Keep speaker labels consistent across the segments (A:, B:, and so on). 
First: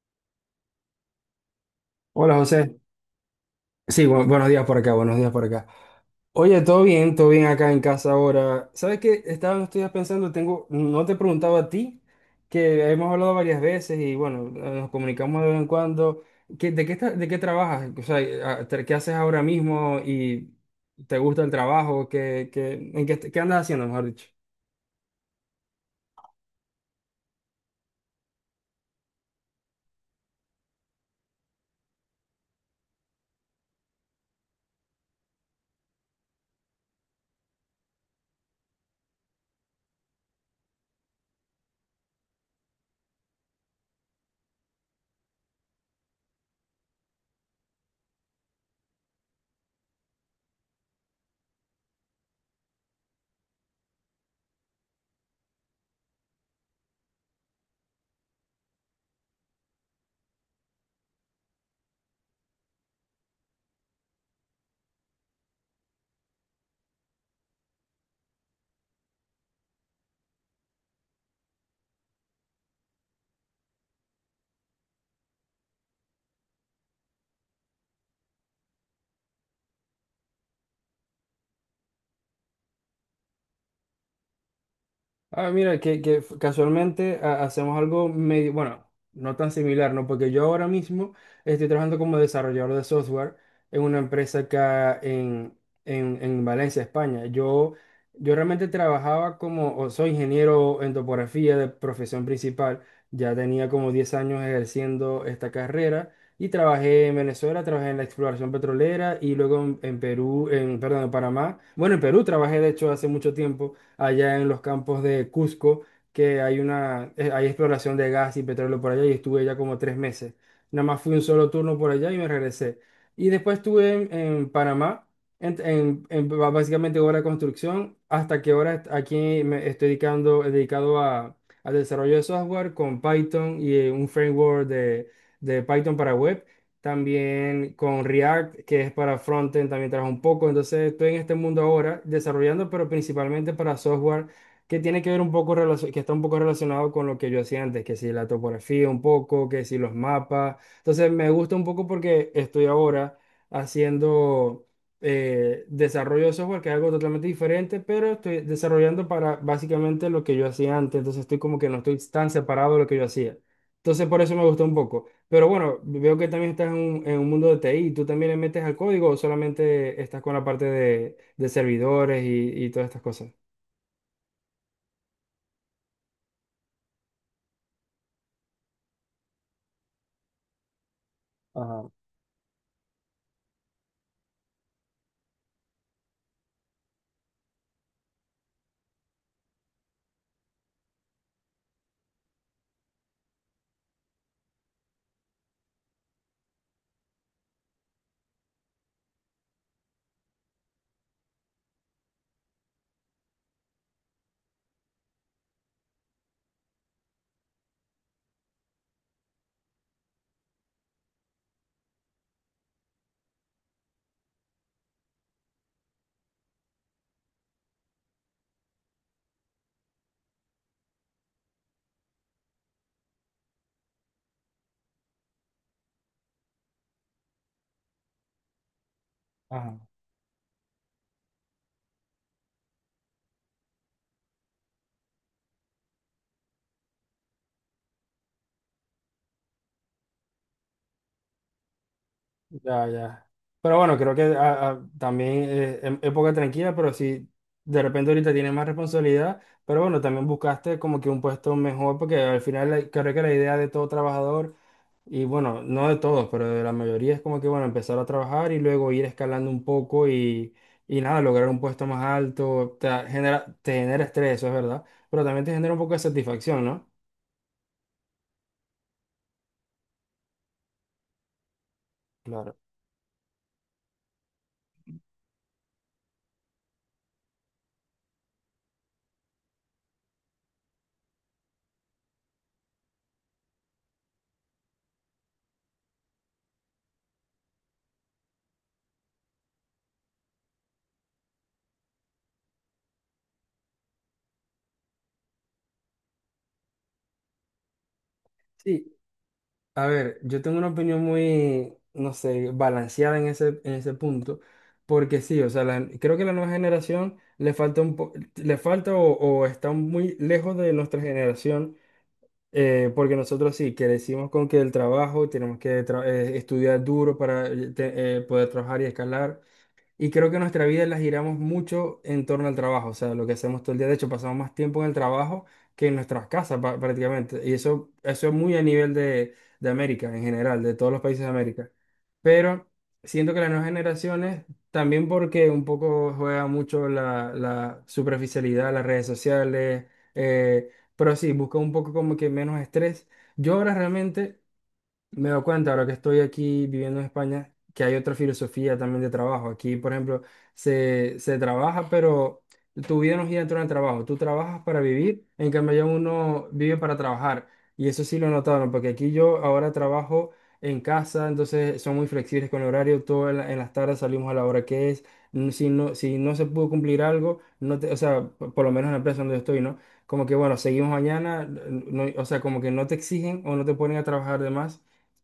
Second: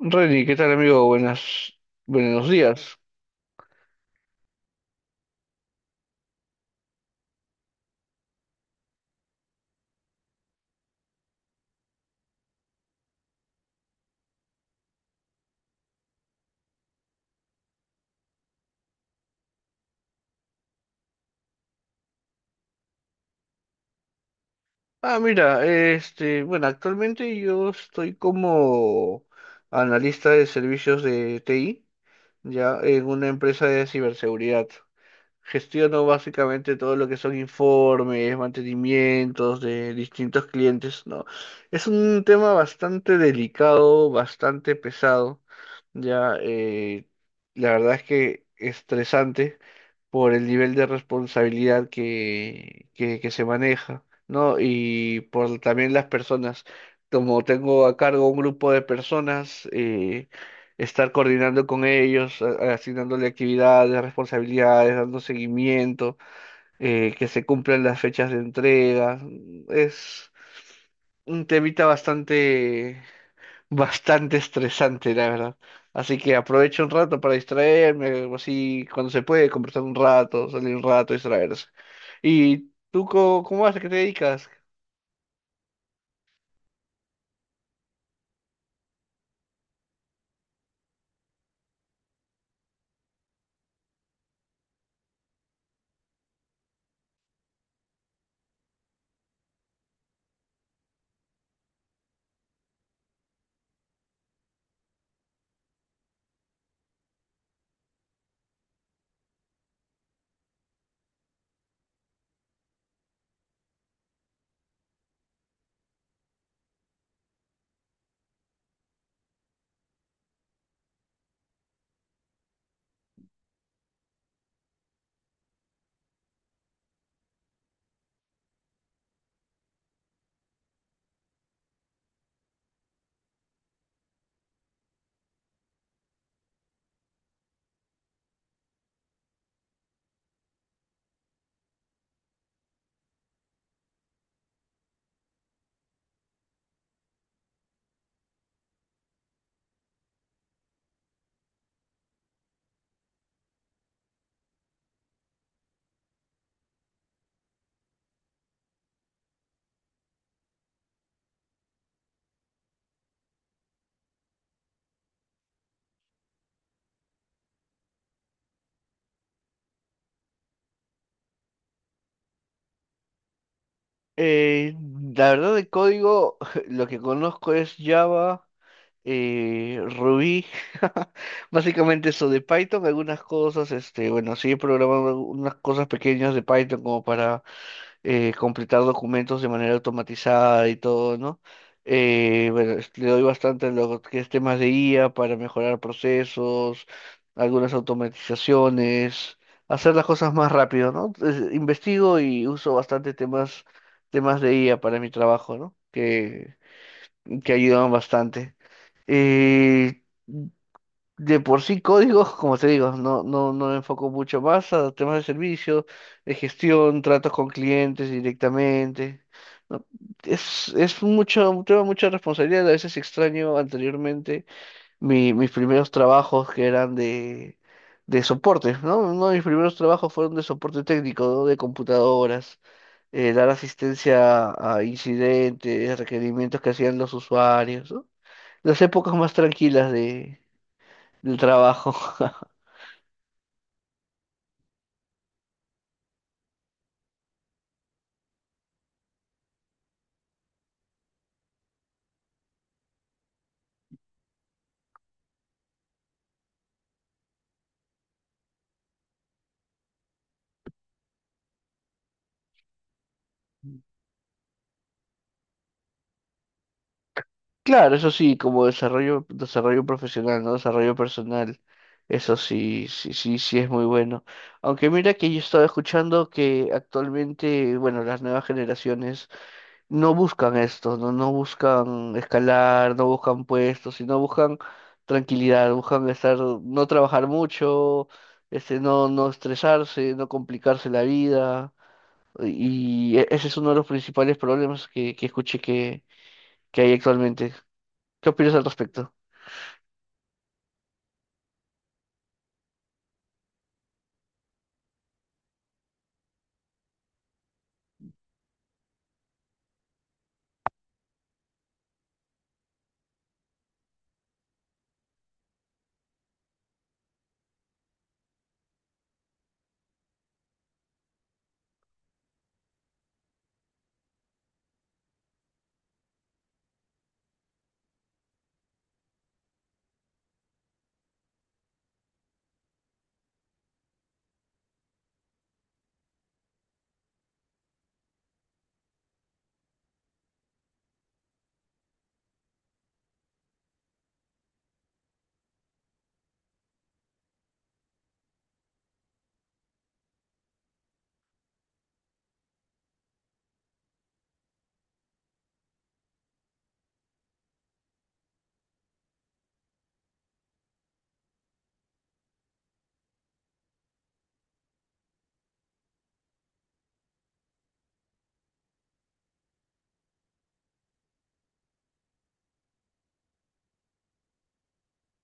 A: Reni, ¿qué tal amigo? Buenas,
B: Hola
A: buenos
B: José.
A: días.
B: Sí, buenos días por acá, buenos días por acá. Oye, todo bien acá en casa ahora. ¿Sabes qué? Estaba, no estoy pensando, tengo, no te he preguntado a ti, que hemos hablado varias veces y bueno, nos comunicamos de vez en cuando. ¿De qué trabajas? O sea, ¿qué haces ahora mismo y te gusta el trabajo? ¿En qué andas haciendo, mejor dicho?
A: Ah, mira, este, bueno, actualmente yo estoy como analista de servicios de TI, ya en una empresa de ciberseguridad. Gestiono básicamente todo lo que son informes, mantenimientos de distintos clientes, ¿no? Es un tema bastante delicado, bastante pesado, ya, la verdad es que estresante por el nivel de responsabilidad que se maneja, ¿no? Y por también las personas. Como tengo a cargo un grupo de personas, estar coordinando con ellos, asignándole actividades, responsabilidades, dando seguimiento, que se cumplan las fechas de entrega, es un temita bastante bastante estresante, la verdad. Así que aprovecho un rato para distraerme, así cuando se puede, conversar un rato, salir un rato, distraerse. ¿Y tú cómo vas? ¿A qué te dedicas?
B: Ah, mira, casualmente hacemos algo medio, bueno, no tan similar, ¿no? Porque yo ahora mismo estoy trabajando como desarrollador de software en una empresa acá en, en Valencia, España. Yo realmente trabajaba como, o soy ingeniero en topografía de profesión principal. Ya tenía como 10 años ejerciendo esta carrera y trabajé en Venezuela, trabajé en la exploración petrolera y luego en Perú, en, perdón, en Panamá. Bueno, en Perú trabajé de hecho hace mucho tiempo allá en los campos de Cusco, que hay exploración de gas y petróleo por allá y estuve ya como 3 meses. Nada más fui un solo turno por allá y me regresé. Y después estuve en Panamá, básicamente obra de construcción, hasta que ahora aquí me estoy dedicando, dedicado a, al desarrollo de software con Python y un framework de Python para web. También con React, que es para frontend, también trabajo un poco. Entonces estoy en este mundo ahora desarrollando, pero principalmente para software que tiene que ver un poco, que está un poco relacionado con lo que yo hacía antes, que si la topografía un poco, que si los mapas. Entonces me gusta un poco porque estoy ahora haciendo desarrollo de software, que es algo totalmente diferente, pero estoy desarrollando para básicamente lo que yo hacía antes. Entonces estoy como que no estoy tan separado de lo que yo hacía. Entonces por eso me gustó un poco. Pero bueno, veo que también estás en un, mundo de TI. ¿Tú también le metes al código o solamente estás con la parte de servidores y todas estas cosas?
A: Eh, la verdad de código, lo que conozco es Java, Ruby,
B: Ajá,
A: básicamente eso de Python, algunas cosas, este, bueno, sí he programado unas cosas pequeñas de Python como para completar documentos de manera automatizada y todo, ¿no? Bueno, le doy bastante a lo que es temas de IA para mejorar procesos, algunas automatizaciones, hacer las cosas más rápido, ¿no? Entonces, investigo y uso bastante temas de IA para mi trabajo, ¿no? Que ayudan bastante. Eh, de por sí códigos, como te digo, no me enfoco mucho más a temas de servicio, de gestión, tratos con clientes directamente. ¿No? Es mucho, un tema de mucha responsabilidad. A veces extraño anteriormente mis primeros trabajos que eran de soporte, ¿no? Uno de mis primeros
B: ajá,
A: trabajos fueron de soporte técnico, ¿no? De computadoras, dar asistencia a incidentes, requerimientos que hacían los usuarios, ¿no? Las épocas más tranquilas del trabajo.
B: ya, ya. Pero bueno, creo que también época tranquila, pero sí, de repente ahorita tienes más responsabilidad, pero bueno, también buscaste como que un puesto mejor, porque al final creo que la idea de todo trabajador. Y bueno, no de todos, pero de la mayoría es como que, bueno, empezar a trabajar y luego ir escalando un poco y nada, lograr un puesto más alto, te genera estrés, eso es verdad, pero también te genera un poco de satisfacción, ¿no?
A: Claro, eso sí, como desarrollo, desarrollo profesional, ¿no? Desarrollo personal. Eso
B: Claro.
A: sí, sí, sí, sí es muy bueno. Aunque mira que yo estaba escuchando que actualmente, bueno, las nuevas generaciones no buscan esto, ¿no? No buscan escalar, no buscan puestos, sino buscan tranquilidad, buscan estar, no trabajar mucho, este, no estresarse, no complicarse la vida. Y ese es uno de los principales problemas que escuché que hay actualmente. ¿Qué opinas al
B: Sí,
A: respecto?
B: a ver, yo tengo una opinión muy, no sé, balanceada en ese, punto, porque sí, o sea, creo que la nueva generación le falta o está muy lejos de nuestra generación. Porque nosotros sí, que decimos con que el trabajo, tenemos que estudiar duro para poder trabajar y escalar, y creo que nuestra vida la giramos mucho en torno al trabajo, o sea, lo que hacemos todo el día. De hecho, pasamos más tiempo en el trabajo que en nuestras casas prácticamente. Y eso es muy a nivel de América en general, de todos los países de América. Pero siento que las nuevas generaciones, también porque un poco juega mucho la superficialidad, las redes sociales, eh, pero sí, busca un poco como que menos estrés. Yo ahora realmente... Me doy cuenta ahora que estoy aquí viviendo en España que hay otra filosofía también de trabajo. Aquí, por ejemplo, se trabaja, pero tu vida no gira en torno al trabajo. Tú trabajas para vivir, en cambio allá uno vive para trabajar. Y eso sí lo notaron, porque aquí yo ahora trabajo en casa, entonces son muy flexibles con el horario. Todo en las tardes salimos a la hora que es. Si no, si no se pudo cumplir algo, no te-, o sea, por lo menos en la empresa donde yo estoy, ¿no? Como que bueno, seguimos mañana, no-, o sea, como que no te exigen o no te ponen a trabajar de más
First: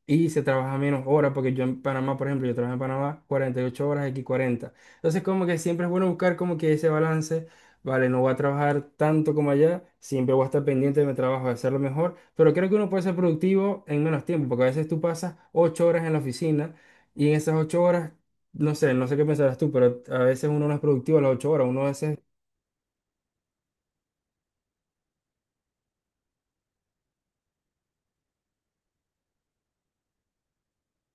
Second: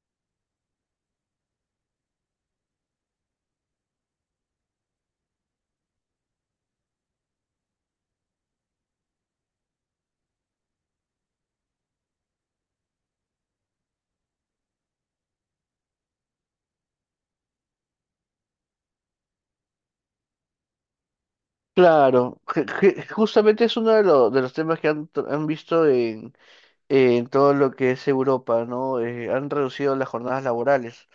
B: y se trabaja menos horas, porque yo en Panamá, por ejemplo, yo trabajo en Panamá 48 horas, aquí 40. Entonces, como que siempre es bueno buscar como que ese balance, vale, no voy a trabajar tanto como allá, siempre voy a estar pendiente de mi trabajo, de hacerlo mejor, pero creo que uno puede ser productivo en menos tiempo, porque a veces tú pasas 8 horas en la oficina y en esas 8 horas, no sé qué pensarás tú, pero a veces uno no es productivo a las 8 horas, uno a veces.
A: Claro, justamente es uno de, de los temas que han visto en todo lo que es Europa, ¿no? Han reducido las jornadas laborales.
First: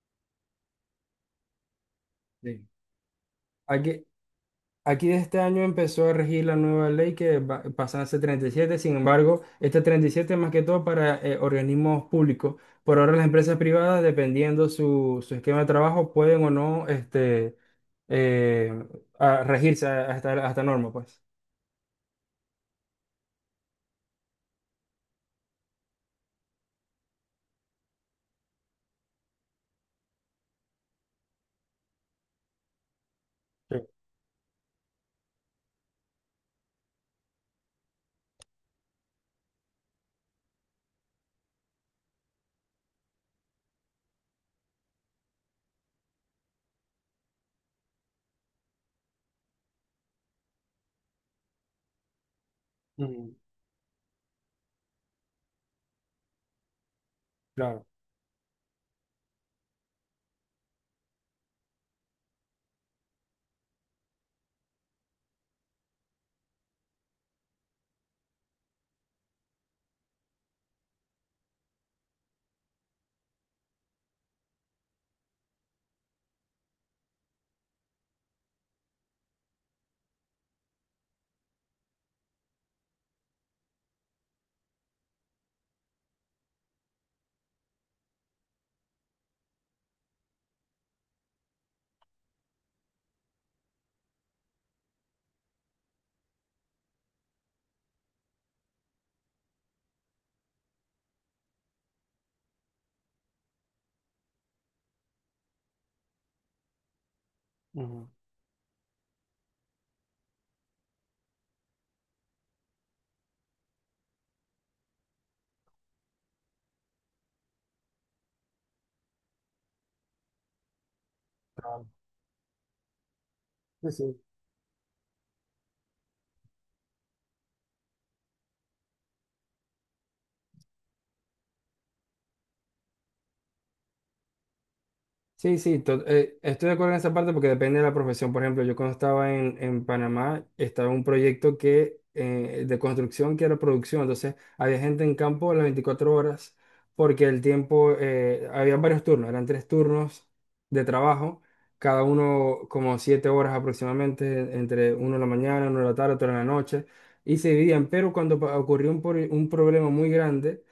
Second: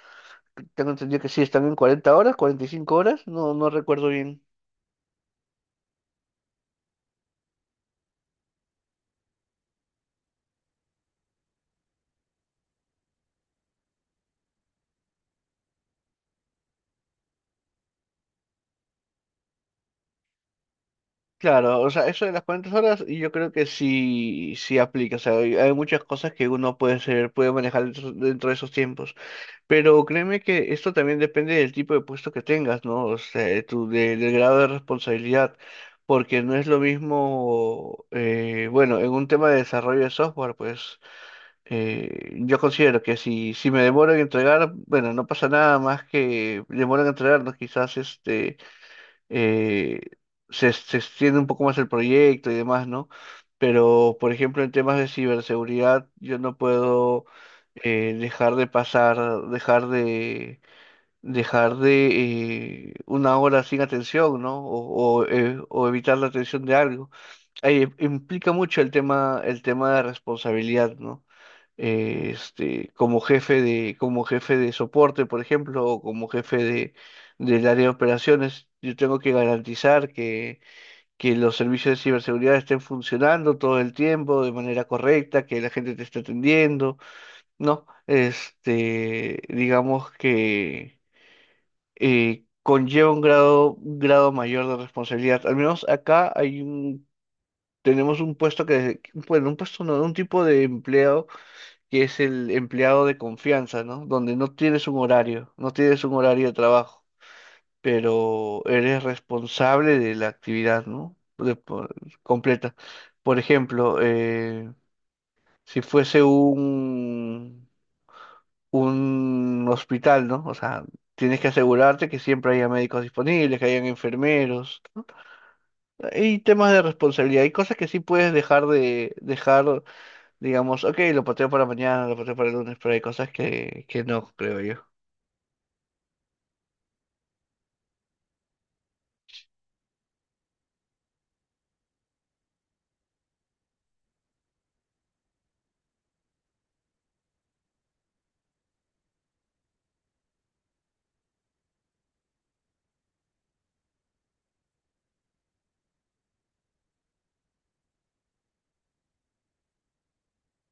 A: Tengo entendido que sí, están en 40 horas,
B: Sí.
A: 45 horas, no
B: Hay que,
A: recuerdo bien.
B: aquí de este año empezó a regir la nueva ley que pasa a ser 37. Sin embargo, este 37 es más que todo para organismos públicos. Por ahora las empresas privadas, dependiendo su esquema de trabajo, pueden o no eh, regirse a esta norma, pues.
A: Claro, o sea, eso de las 40 horas y yo creo que sí, sí aplica, o sea, hay muchas cosas que uno puede hacer, puede manejar dentro de esos tiempos. Pero créeme que esto también depende del tipo de puesto que tengas, ¿no? O sea, de
B: Sí.
A: tu, de- del grado de responsabilidad, porque no es lo mismo, bueno, en un tema de desarrollo de software, pues yo considero que si me demoro en entregar, bueno, no pasa nada más que demoro en entregarnos, quizás este eh, se extiende un poco más el proyecto y demás, ¿no?
B: Ujú.
A: Pero, por ejemplo, en temas de ciberseguridad, yo no puedo
B: Claro.
A: dejar de pasar, dejar de, dejar de una hora sin atención, ¿no? O evitar la atención de algo. Ahí implica mucho el tema de responsabilidad, ¿no? Este, como jefe de, soporte, por ejemplo, o como jefe del área de operaciones, yo tengo que garantizar que los servicios de ciberseguridad estén funcionando todo el tiempo de manera correcta, que la gente te esté atendiendo, ¿no? Este, digamos que conlleva un grado mayor de responsabilidad. Al menos acá tenemos un puesto que, bueno, un puesto no, un tipo de empleo que es el empleado de confianza, ¿no? Donde no tienes un horario, no tienes un horario de trabajo,
B: Ujú.
A: pero eres responsable de la actividad, ¿no? Completa. Por ejemplo, si fuese un hospital, ¿no? O sea, tienes que
B: Claro.
A: asegurarte que siempre haya médicos disponibles, que hayan
B: Sí, sí.
A: enfermeros, ¿no? Hay temas de responsabilidad, hay cosas que sí puedes dejar de dejar. Digamos, ok, lo pateo para mañana, lo pateo para el lunes, pero hay cosas que no, creo yo.
B: Sí, sí, estoy de acuerdo en esa parte porque depende de la profesión. Por ejemplo, yo cuando estaba en Panamá, estaba un proyecto de construcción que era producción. Entonces, había gente en campo a las 24 horas porque el tiempo, había varios turnos, eran 3 turnos de trabajo, cada uno como 7 horas aproximadamente, entre uno de la mañana, uno de la tarde, otro de la noche, y se dividían. Pero cuando ocurrió un problema muy grande.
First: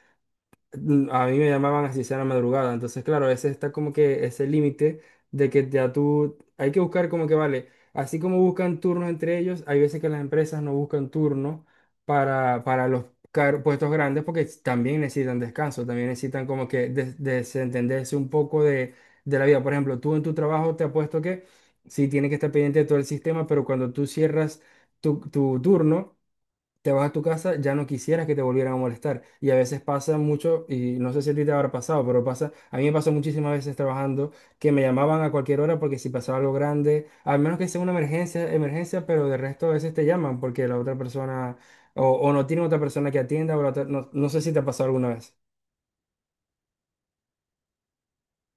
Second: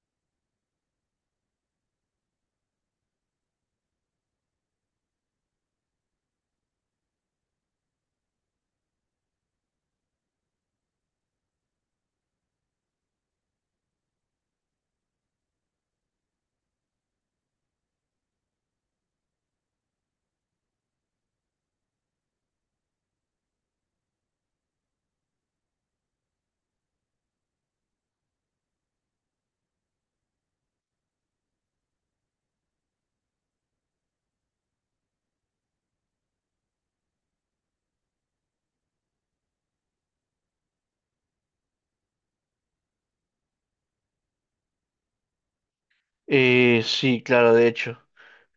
B: A mí me llamaban así sea la madrugada. Entonces, claro, ese está como que ese límite de que ya tú, hay que buscar como que vale. Así como buscan turnos entre ellos, hay veces que las empresas no buscan turnos para los puestos grandes porque también necesitan descanso, también necesitan como que desentenderse un poco de la vida. Por ejemplo, tú en tu trabajo te apuesto que sí tienes que estar pendiente de todo el sistema, pero cuando tú cierras tu turno, te vas a tu casa, ya no quisieras que te volvieran a molestar. Y a veces pasa mucho, y no sé si a ti te habrá pasado, pero pasa, a mí me pasó muchísimas veces trabajando que me llamaban a cualquier hora porque si pasaba algo grande, al menos que sea una emergencia, emergencia, pero de resto a veces te llaman porque la otra persona, o no tiene otra persona que atienda, o no, no sé si te ha pasado alguna vez.
A: Sí, claro, de hecho.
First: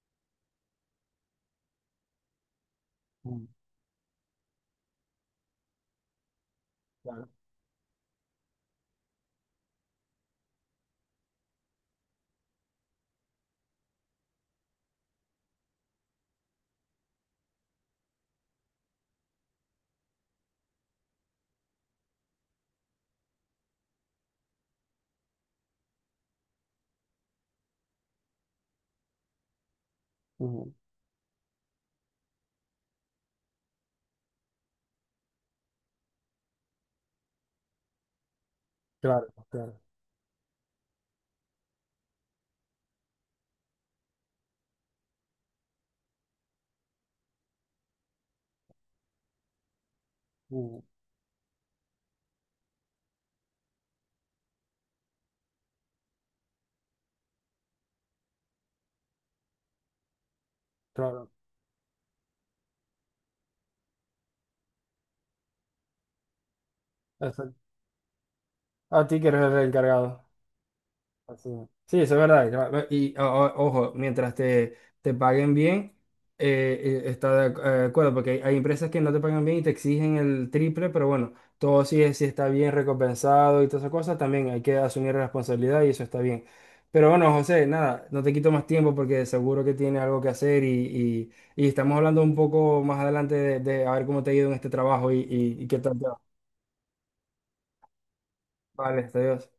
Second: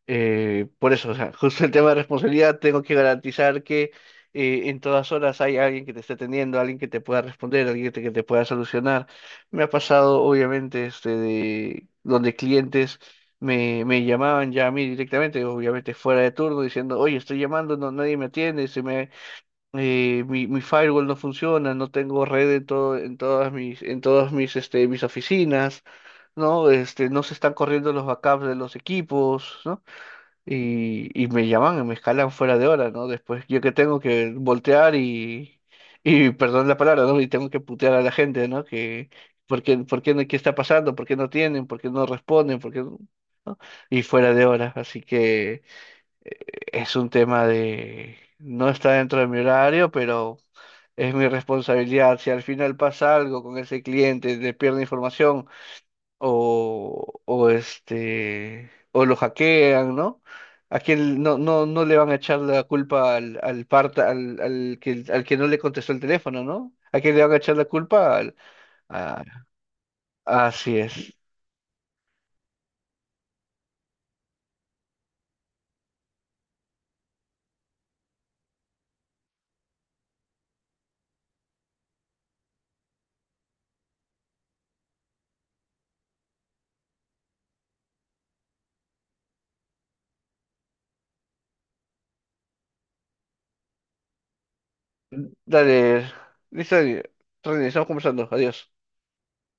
A: Por eso, o sea, justo el tema de responsabilidad, tengo que
B: Mm,
A: garantizar que en todas horas hay alguien que te esté atendiendo, alguien que te pueda
B: claro,
A: responder, alguien que te pueda solucionar. Me ha pasado, obviamente, este, de donde clientes me llamaban ya a mí directamente, obviamente fuera de turno, diciendo, oye, estoy llamando, no, nadie me atiende, se me, mi firewall no funciona, no tengo red en todas mis oficinas, ¿no? Este, no se están corriendo los backups de los equipos, ¿no?
B: mm,
A: Y me llaman y me escalan fuera de hora, ¿no? Después yo que tengo que voltear y perdón la palabra, ¿no? Y tengo que putear a la gente, ¿no? Que,
B: claro, claro,
A: por qué, no- qué está pasando? ¿Por qué no tienen? ¿Por qué no responden? ¿Por qué no? ¿No? Y fuera de hora, así que eh, es un tema de. No está dentro de mi horario, pero
B: mm,
A: es mi responsabilidad. Si al final pasa algo con ese cliente, le pierde información o lo hackean, ¿no? A quién
B: claro.
A: no le van a echar la culpa al, al parta, al, al que no le contestó el teléfono, ¿no? ¿A quién le van a
B: Exacto.
A: echar la culpa?
B: A ti
A: A-
B: que eres el encargado.
A: Así es.
B: Así es. Sí, eso es verdad. Ya. Y ojo, mientras te paguen bien, está de acuerdo, porque hay empresas que no te pagan bien y te exigen el triple, pero bueno, todo sí, sí está bien recompensado y todas esas cosas, también hay que asumir responsabilidad y eso está bien. Pero bueno, José, nada, no te quito más tiempo porque seguro que tienes algo que hacer y estamos hablando un poco más adelante de a ver cómo te ha ido en este trabajo y qué tal te
A: Dale,
B: va.
A: listo, René, estamos conversando. Adiós.
B: Vale, hasta adiós.